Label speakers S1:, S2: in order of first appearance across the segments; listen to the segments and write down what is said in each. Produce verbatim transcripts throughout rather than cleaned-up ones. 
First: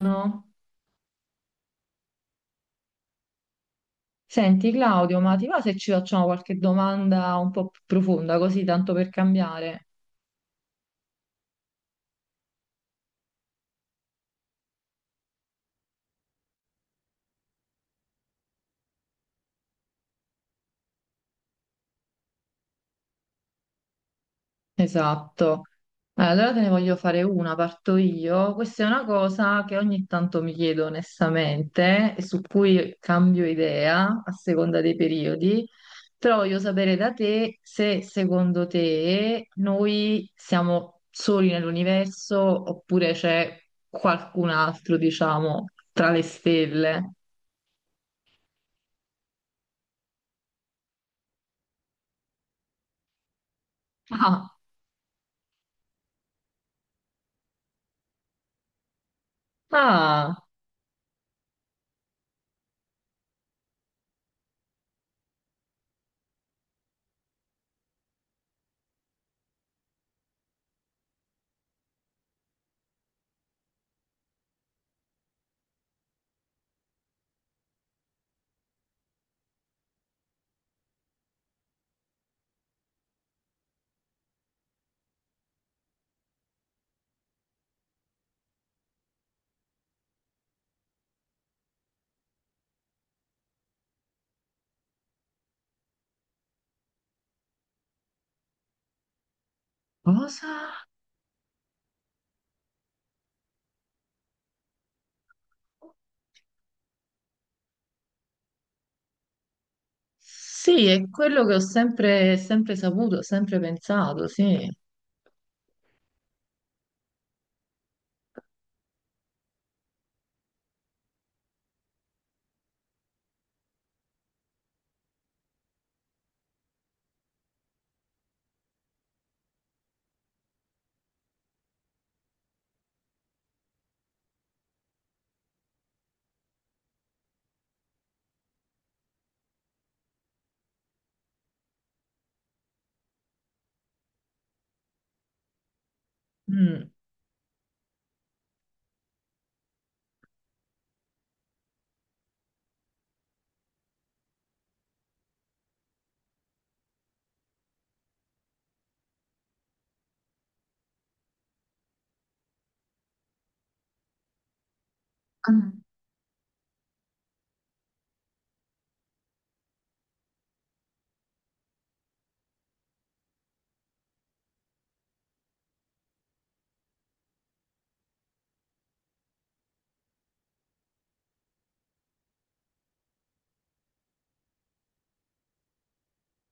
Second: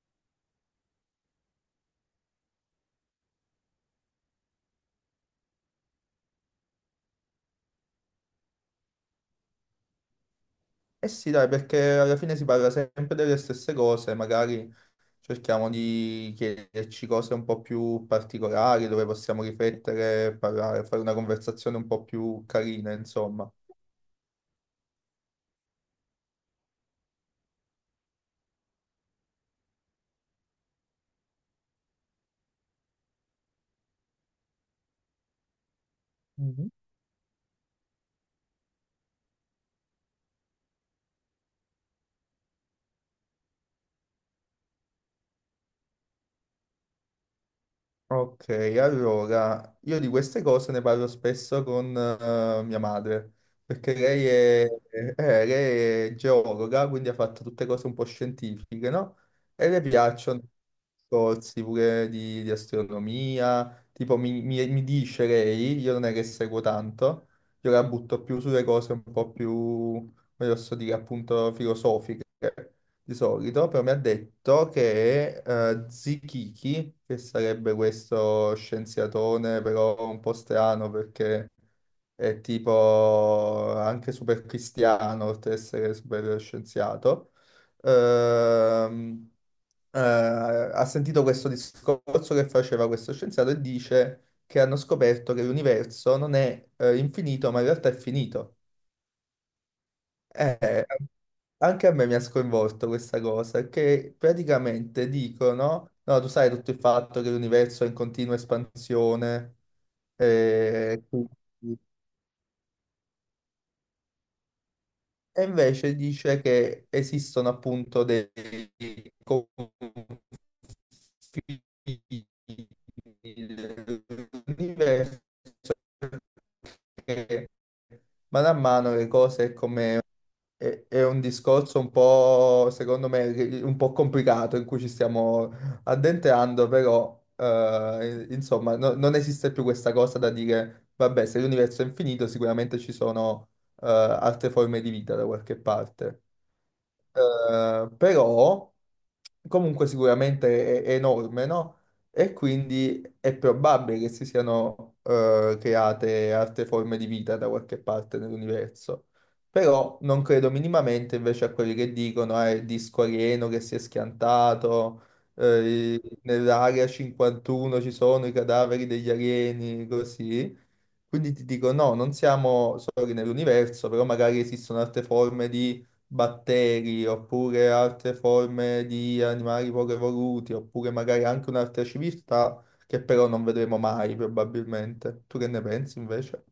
S1: No. Senti Claudio, ma ti va se ci facciamo qualche domanda un po' più profonda, così tanto per cambiare?
S2: Eh sì, dai, perché alla fine si parla sempre delle stesse cose, magari cerchiamo di chiederci cose un po' più particolari, dove possiamo riflettere, parlare, fare una conversazione un po' più carina, insomma.
S1: Esatto. Eh, Allora te ne voglio fare una, parto io. Questa è una cosa che ogni tanto mi chiedo onestamente e su cui cambio idea a seconda dei periodi, però voglio sapere da te se secondo te noi siamo soli nell'universo oppure c'è qualcun altro, diciamo, tra le stelle.
S2: Ok, allora io di queste cose ne parlo spesso con eh, mia madre, perché lei
S1: Ah.
S2: è, eh, lei è geologa, quindi ha fatto tutte cose un po' scientifiche, no? E le piacciono
S1: Ah,
S2: corsi pure di, di astronomia, tipo mi, mi- mi dice lei, io non è che seguo tanto, io la butto più sulle cose un po' più, come posso dire, appunto filosofiche di solito, però mi ha detto che eh, Zikiki, che sarebbe questo scienziatone però un po' strano perché è tipo anche super cristiano, oltre ad essere super scienziato, ehm, eh, ha sentito questo discorso che faceva questo scienziato e dice che hanno scoperto che l'universo non è eh, infinito, ma in realtà è finito.
S1: cosa?
S2: Eh, anche a me mi ha sconvolto questa cosa, che praticamente dicono, no, tu sai tutto il fatto che l'universo è in continua espansione,
S1: Sì,
S2: eh,
S1: è
S2: quindi-
S1: quello che ho sempre, sempre saputo, sempre pensato, sì.
S2: e invece dice che esistono appunto dei confini dell'universo che man mano le cose come È, è un discorso un po', secondo me, ri- un po' complicato in cui ci stiamo addentrando, però, eh, insomma, no- non esiste più questa cosa da dire, vabbè, se l'universo è infinito, sicuramente ci sono, eh, altre forme di vita da qualche parte.
S1: Mm.
S2: Eh, però comunque sicuramente è, è enorme, no? E quindi è probabile che si siano eh, create altre forme di vita da qualche parte nell'universo. Però non credo minimamente invece a quelli che dicono eh, il disco alieno che si è schiantato,
S1: Mm.
S2: eh, nell'area cinquantuno ci sono i cadaveri degli alieni, così. Quindi ti dico, no, non siamo soli nell'universo, però magari esistono altre forme di batteri, oppure altre forme di animali poco evoluti, oppure magari anche un'altra civiltà che però non vedremo mai probabilmente. Tu che ne pensi invece?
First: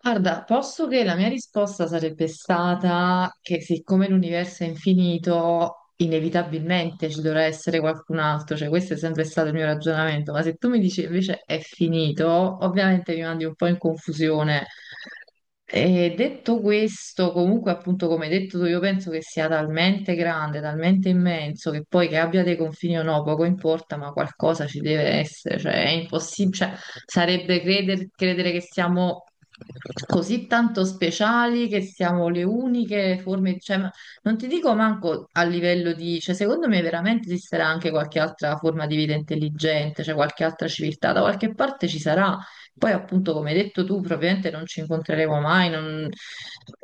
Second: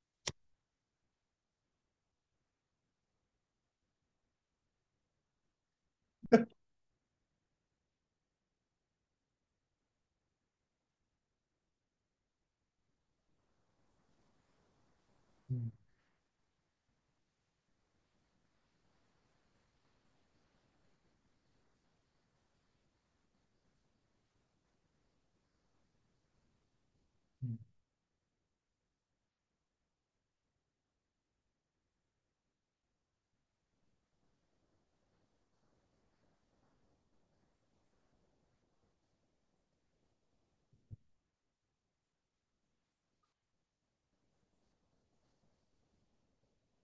S1: Guarda, posso che la mia risposta sarebbe stata che siccome l'universo è infinito, inevitabilmente ci dovrà essere qualcun altro, cioè questo è sempre stato il mio ragionamento, ma se tu mi dici invece è finito, ovviamente mi mandi un po' in confusione.
S2: Mm,
S1: E detto questo, comunque, appunto, come hai detto tu, io penso che sia talmente grande, talmente immenso che poi che abbia dei confini o no, poco importa, ma qualcosa ci deve essere, cioè è impossibile, cioè,
S2: mm.
S1: sarebbe creder- credere che siamo così tanto speciali, che siamo le uniche forme, cioè, ma- non ti dico manco a livello di, cioè, secondo me veramente esisterà anche qualche altra forma di vita intelligente, cioè qualche altra civiltà, da qualche parte ci sarà poi appunto, come hai detto tu, probabilmente non ci incontreremo mai, non-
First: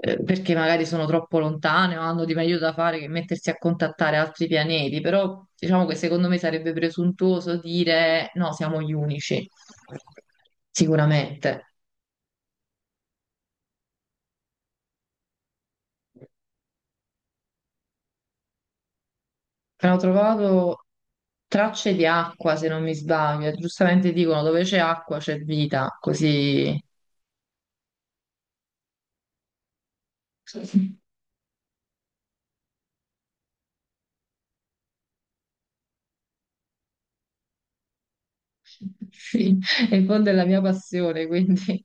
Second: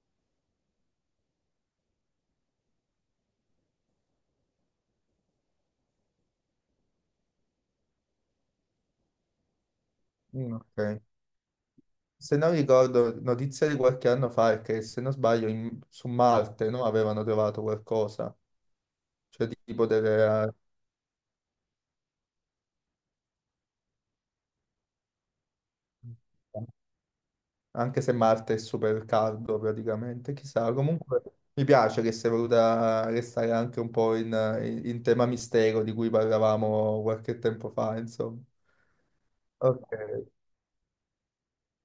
S1: eh, perché magari sono troppo lontane o hanno di meglio da fare che mettersi a contattare altri pianeti, però diciamo che secondo me sarebbe presuntuoso dire no, siamo gli unici,
S2: Mm, ok.
S1: sicuramente.
S2: Se non ricordo, notizia di qualche anno fa è che, se non sbaglio, in- su Marte, no, avevano trovato qualcosa, cioè tipo
S1: Però ho
S2: delle...
S1: trovato tracce di acqua, se non mi sbaglio, e giustamente dicono dove c'è acqua c'è vita, così...
S2: anche se Marte è super caldo praticamente, chissà. Comunque mi piace che sia voluta restare anche un po' in, in- in tema mistero di cui parlavamo qualche tempo fa, insomma.
S1: Sì,
S2: Ok,
S1: è il fondo della mia passione, quindi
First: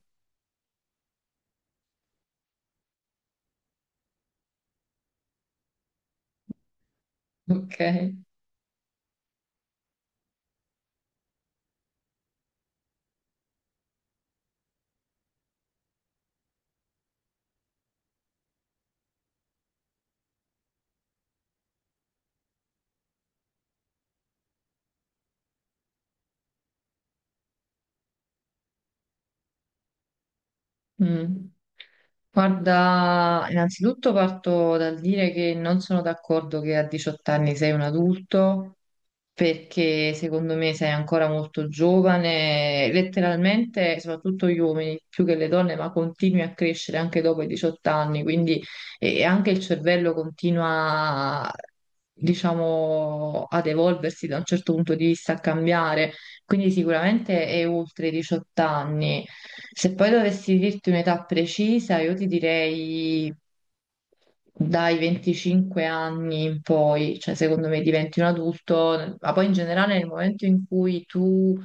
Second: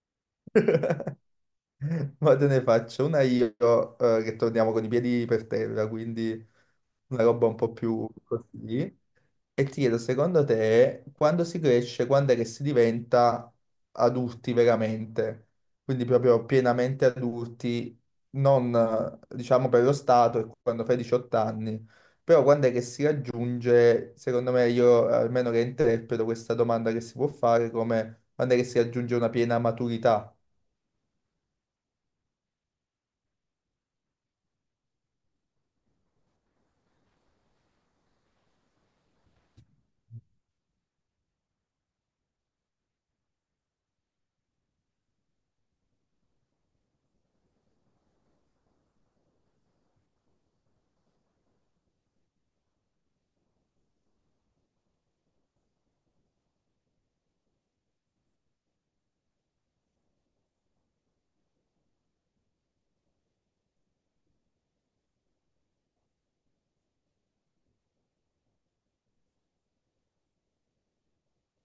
S2: ma te ne faccio una io eh, che torniamo con i piedi per terra, quindi una roba un po'
S1: ok.
S2: più così. E ti chiedo, secondo te, quando si cresce, quando è che si diventa adulti veramente? Quindi proprio pienamente adulti, non eh, diciamo per lo Stato, è quando fai diciotto anni, però quando è che si raggiunge, secondo me, io eh, almeno che interpreto questa domanda che si può fare come quando è che si raggiunge una piena maturità?
S1: Mm. Guarda, innanzitutto parto dal dire che non sono d'accordo che a diciotto anni sei un adulto, perché secondo me sei ancora molto giovane, letteralmente, soprattutto gli uomini più che le donne, ma continui a crescere anche dopo i diciotto anni, quindi e anche il cervello continua, diciamo, ad evolversi da un certo punto di vista, a cambiare. Quindi sicuramente è oltre i diciotto anni. Se poi dovessi dirti un'età precisa, io ti direi dai venticinque anni in poi, cioè secondo me diventi un adulto, ma poi in generale nel momento in cui tu,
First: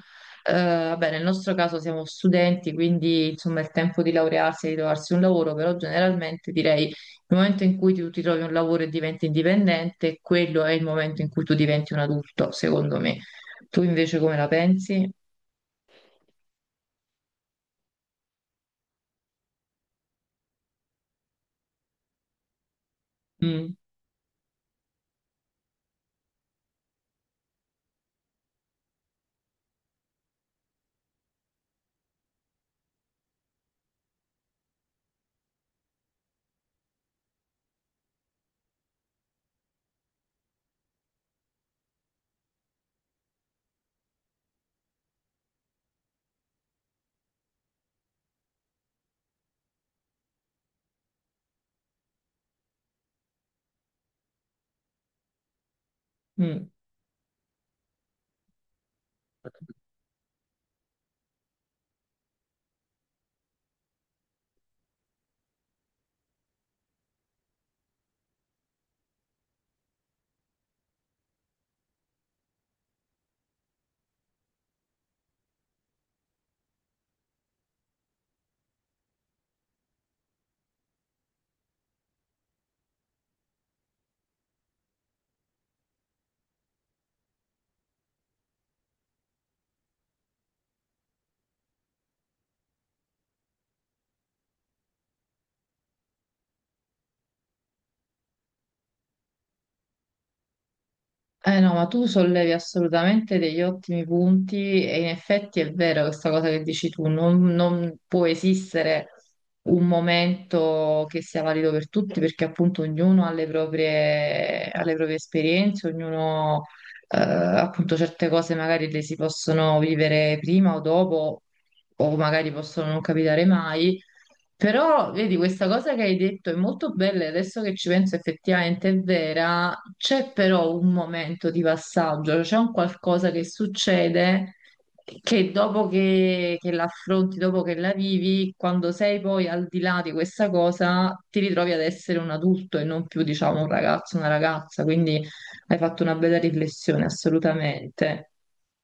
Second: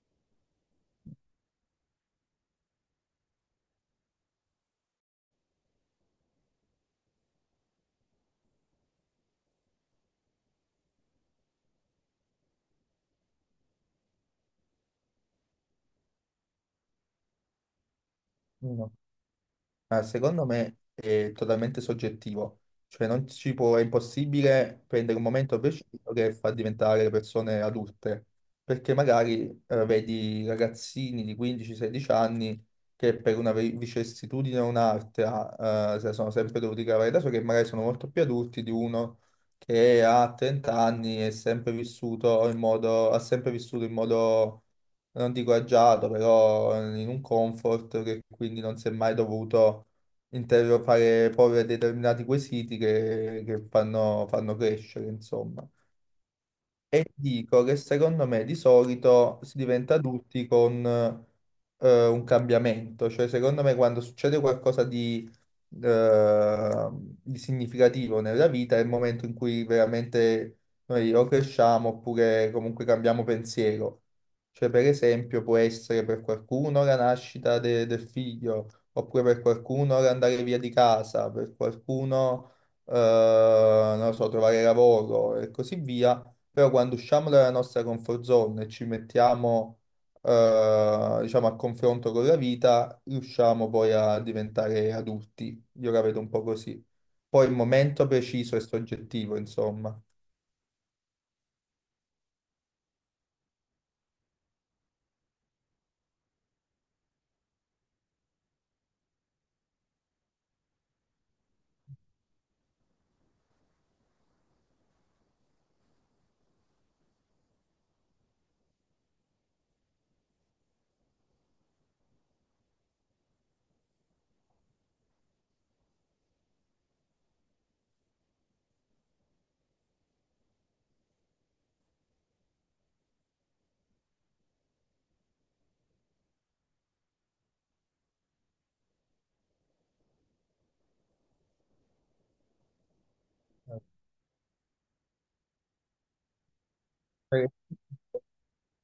S1: eh, vabbè, nel nostro caso siamo studenti, quindi insomma è il tempo di laurearsi e di trovarsi un lavoro, però generalmente direi il momento in cui tu ti trovi un lavoro e diventi indipendente, quello è il momento in cui tu diventi un adulto, secondo me. Tu invece come la pensi?
S2: Ma secondo me è totalmente soggettivo, cioè non ci
S1: Mm,
S2: può, è impossibile prendere un momento preciso che fa diventare le persone adulte, perché magari eh, vedi ragazzini di quindici sedici anni che per una vi- vicissitudine o un'altra eh, se la sono sempre dovuti cavare da soli, che magari sono molto più adulti di uno che ha trenta anni e è sempre vissuto in modo, ha sempre vissuto in modo non dico agiato, però in un comfort che quindi non si è mai dovuto interrogare porre determinati quesiti che, che fanno, fanno crescere, insomma.
S1: mm.
S2: E dico che secondo me di solito si diventa adulti con eh, un cambiamento, cioè secondo me quando succede qualcosa di, eh, di significativo nella vita è il momento in cui veramente noi o cresciamo oppure comunque cambiamo pensiero. Cioè per esempio può essere per qualcuno la nascita de- del figlio, oppure per qualcuno l'andare via di casa, per qualcuno eh, non lo so, trovare lavoro e così via. Però quando usciamo dalla nostra comfort zone e ci mettiamo, eh, diciamo, a confronto con la vita, riusciamo poi a diventare adulti. Io la vedo un po' così. Poi il momento preciso è soggettivo, insomma.
S1: Eh no, ma tu sollevi assolutamente degli ottimi punti e in effetti è vero questa cosa che dici tu, non, non può esistere un momento che sia valido per tutti perché appunto ognuno ha le proprie, ha le proprie esperienze, ognuno eh, appunto certe cose magari le si possono vivere prima o dopo o magari possono non capitare mai. Però, vedi, questa cosa che hai detto è molto bella, e adesso che ci penso effettivamente è vera, c'è però un momento di passaggio, c'è un qualcosa che succede che dopo che, che l'affronti, dopo che la vivi, quando sei poi al di là di questa cosa, ti ritrovi ad essere un adulto e non più, diciamo, un ragazzo, una ragazza, quindi hai fatto una bella riflessione,
S2: Eh.
S1: assolutamente.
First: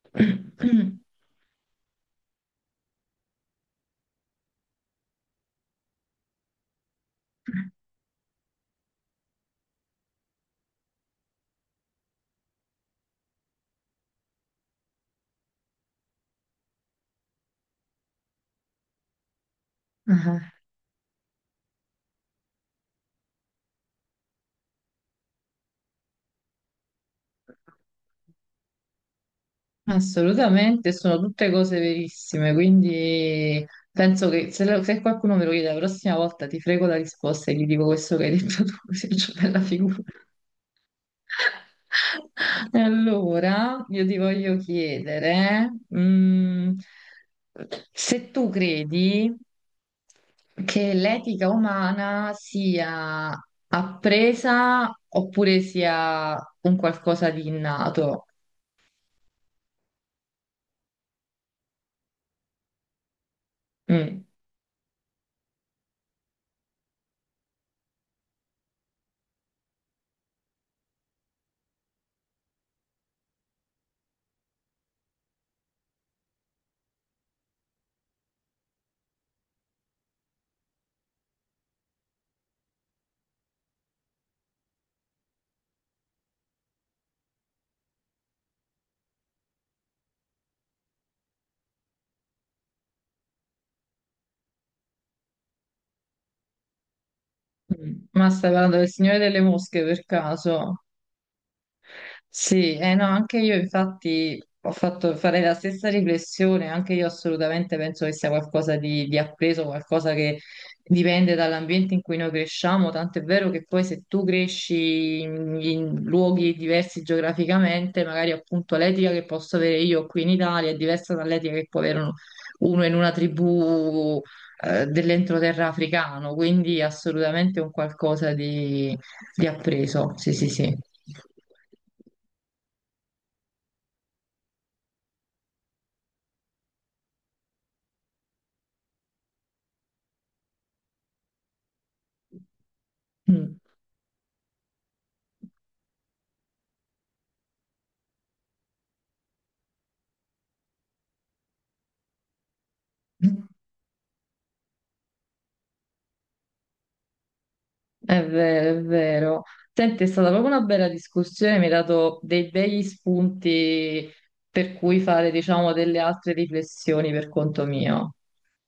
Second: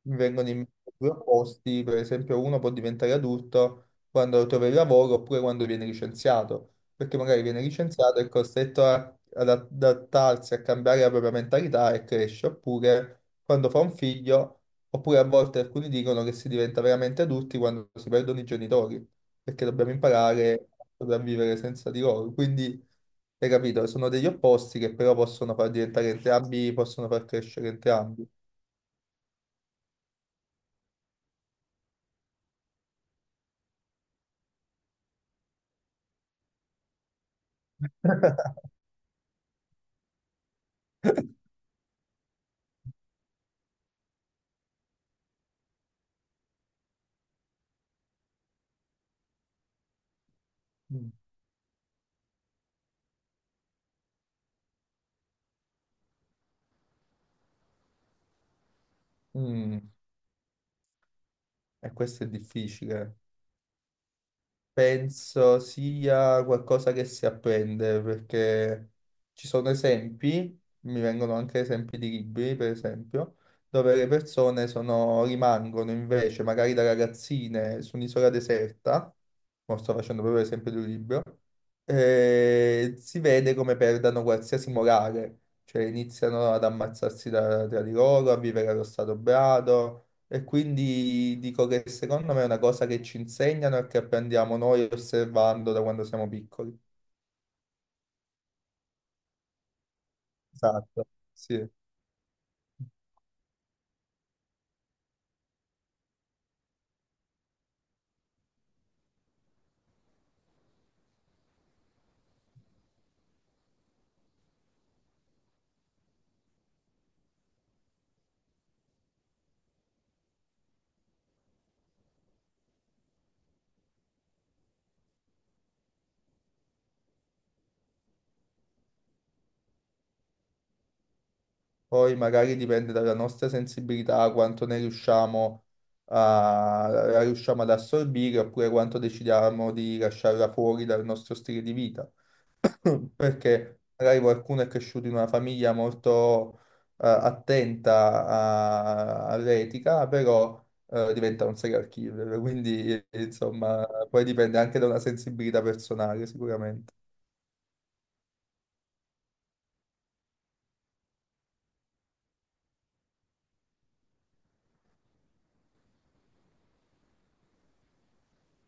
S2: Mi vengono in mente due opposti, per esempio uno può diventare adulto quando trova il lavoro oppure quando viene licenziato, perché magari viene licenziato e è costretto a- ad adattarsi, a cambiare la propria mentalità e cresce, oppure quando fa un figlio, oppure a volte alcuni dicono che si diventa veramente adulti quando si perdono i genitori, perché dobbiamo
S1: Ah.
S2: imparare a sopravvivere senza di loro. Quindi, hai capito, sono degli opposti che però possono far diventare entrambi, possono far crescere entrambi.
S1: Assolutamente, sono tutte cose verissime, quindi penso che se, lo- se qualcuno me lo chiede la prossima volta ti frego la risposta e gli dico questo che hai detto tu, così faccio bella figura. E allora io ti voglio chiedere, mm, se tu credi che l'etica umana sia appresa oppure sia un qualcosa di innato.
S2: Mm, e questo è difficile.
S1: Mm.
S2: Penso sia qualcosa che si apprende perché ci sono esempi, mi vengono anche esempi di libri, per esempio, dove le persone sono- rimangono invece, magari da ragazzine, su un'isola deserta, mo sto facendo proprio l'esempio di un libro, e si vede come perdano qualsiasi morale, cioè iniziano ad ammazzarsi da- tra di loro, a vivere allo stato brado. E quindi dico che secondo me è una cosa che ci insegnano e che apprendiamo noi osservando da quando siamo piccoli.
S1: Mm, ma stai parlando del Signore delle Mosche per caso?
S2: Esatto, sì.
S1: Sì, eh no, anche io infatti ho fatto fare la stessa riflessione, anche io assolutamente penso che sia qualcosa di, di appreso, qualcosa che dipende dall'ambiente in cui noi cresciamo, tanto è vero che poi se tu cresci in, in luoghi diversi geograficamente, magari appunto l'etica che posso avere io qui in Italia è diversa dall'etica che può avere uno, uno in una tribù eh, dell'entroterra africano, quindi assolutamente un qualcosa di di appreso, sì, sì, sì.
S2: Poi magari dipende dalla nostra sensibilità, quanto ne riusciamo a, la riusciamo ad assorbire oppure quanto decidiamo di lasciarla fuori dal nostro stile di vita.
S1: Mm.
S2: Perché magari qualcuno è cresciuto in una famiglia molto eh, attenta a- all'etica, però eh, diventa un serial killer, quindi eh, insomma poi dipende anche da una sensibilità personale sicuramente.
S1: È vero, è vero. Senti, è stata proprio una bella discussione, mi hai dato dei begli spunti per cui fare, diciamo, delle altre riflessioni per conto mio.